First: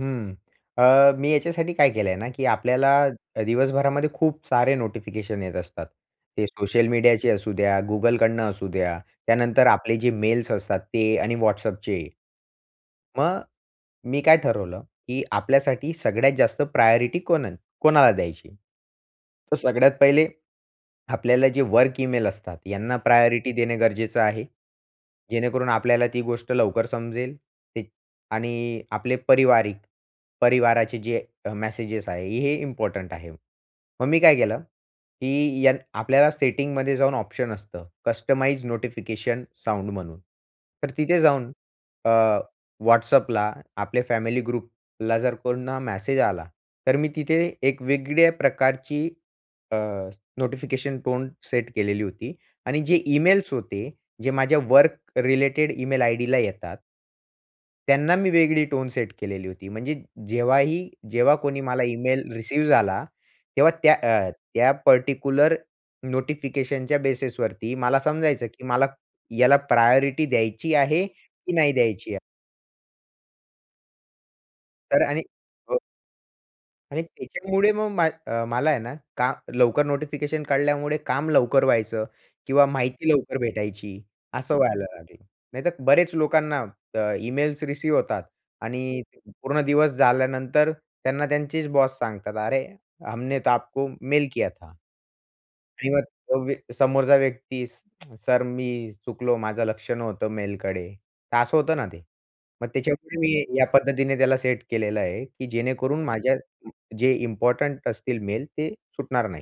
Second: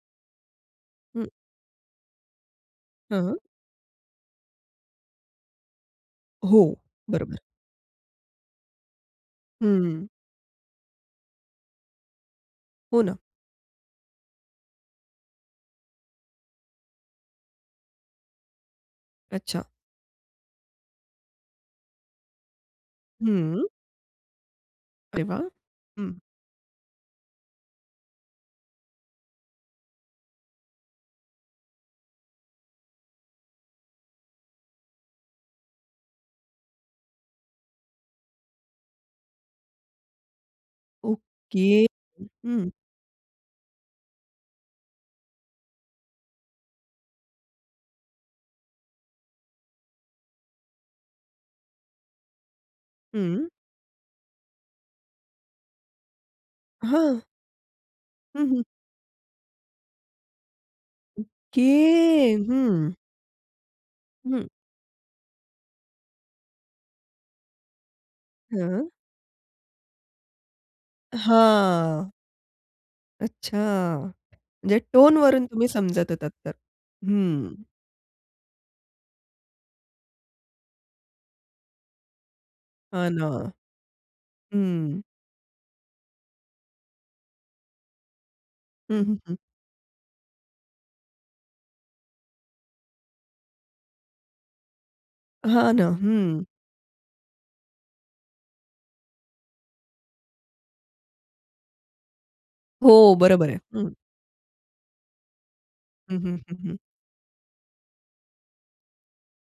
हं, अ, हं. मी याच्यासाठी काय केलंय ना, की आपल्याला हां. अ, दिवसभरामध्ये खूप सारे नोटिफिकेशन येत असतात. ते हो सोशल मीडियाचे बरोबर. असू द्या, Googleकडनं असू द्या. त्यानंतर आपले हं. जे मेल्स असतात ते आणि WhatsAppचे. हो ना. मग मी काय ठरवलं की आपल्यासाठी सगळ्यात जास्त प्रायोरिटी कोण कोणाला द्यायची? तर अच्छा. सगळ्यात पहिले आपल्याला जे वर्क इमेल असतात यांना प्रायोरिटी हं. देणे गरजेचं आहे. अरे वाह! हं, जेणेकरून आपल्याला हं. ती गोष्ट लवकर समजेल ते आणि आपले पारिवारिक परिवाराचे जे अ, मेसेजेस आहे हे इम्पोर्टंट आहे. मग मी काय केलं, की यान आपल्याला सेटिंगमध्ये जाऊन ऑप्शन असतं कस्टमाइज्ड नोटिफिकेशन साउंड म्हणून तर तिथे जाऊन ओके. अ, हं, हं. WhatsAppला आपले फॅमिली ग्रुपला जर कोणा मेसेज आला तर मी तिथे एक वेगळ्या प्रकारची अ, नोटिफिकेशन टोन सेट केलेली होती. आणि जे हं. इमेल्स होते जे माझ्या वर्क रिलेटेड इमेल आयडीला येतात. हां. त्यांना मी हं हं. वेगळी टोन सेट केलेली होती. म्हणजे जेव्हा ही जेव्हा कोणी ओके मला ईमेल रिसिव्ह हं. झाला तेव्हा त्या अ, हं. त्या पार्टिक्युलर नोटिफिकेशनच्या बेसिसवरती मला समजायचं की मला हां. याला प्रायोरिटी द्यायची आहे, की नाही हां. द्यायची आहे. अच्छा म्हणजे तर आणि टोनवरून तुम्ही हो. समजत होतात तर? आणि हं. त्याच्यामुळे मग मा अ, मला आहे ना का, लवकर नोटिफिकेशन कळल्यामुळे काम लवकर व्हायचं किंवा हां माहिती ना. लवकर भेटायची असं व्हायला हं. लागेल. नाहीतर बरेच लोकांना अ, इमेल्स रिसीव्ह होतात हं, आणि हं, हं. पूर्ण दिवस झाल्यानंतर त्यांना त्यांचेच बॉस सांगतात "अरे हमने तो आपको मेल किया था." हां ना. आणि मग तो हं. व्य समोरचा व्यक्तीस सर मी चुकलो, माझं लक्ष नव्हतंं मेलकडे तर असं होतं ना ते मग हो त्याच्यामुळे मी बरोबर आहे. या हं. पद्धतीने त्याला सेट केलेलं आहे की जेणेकरून हं, माझ्या हं, हं, हं. जे इम्पोर्टंट असतील मेल ते सुटणार नाही.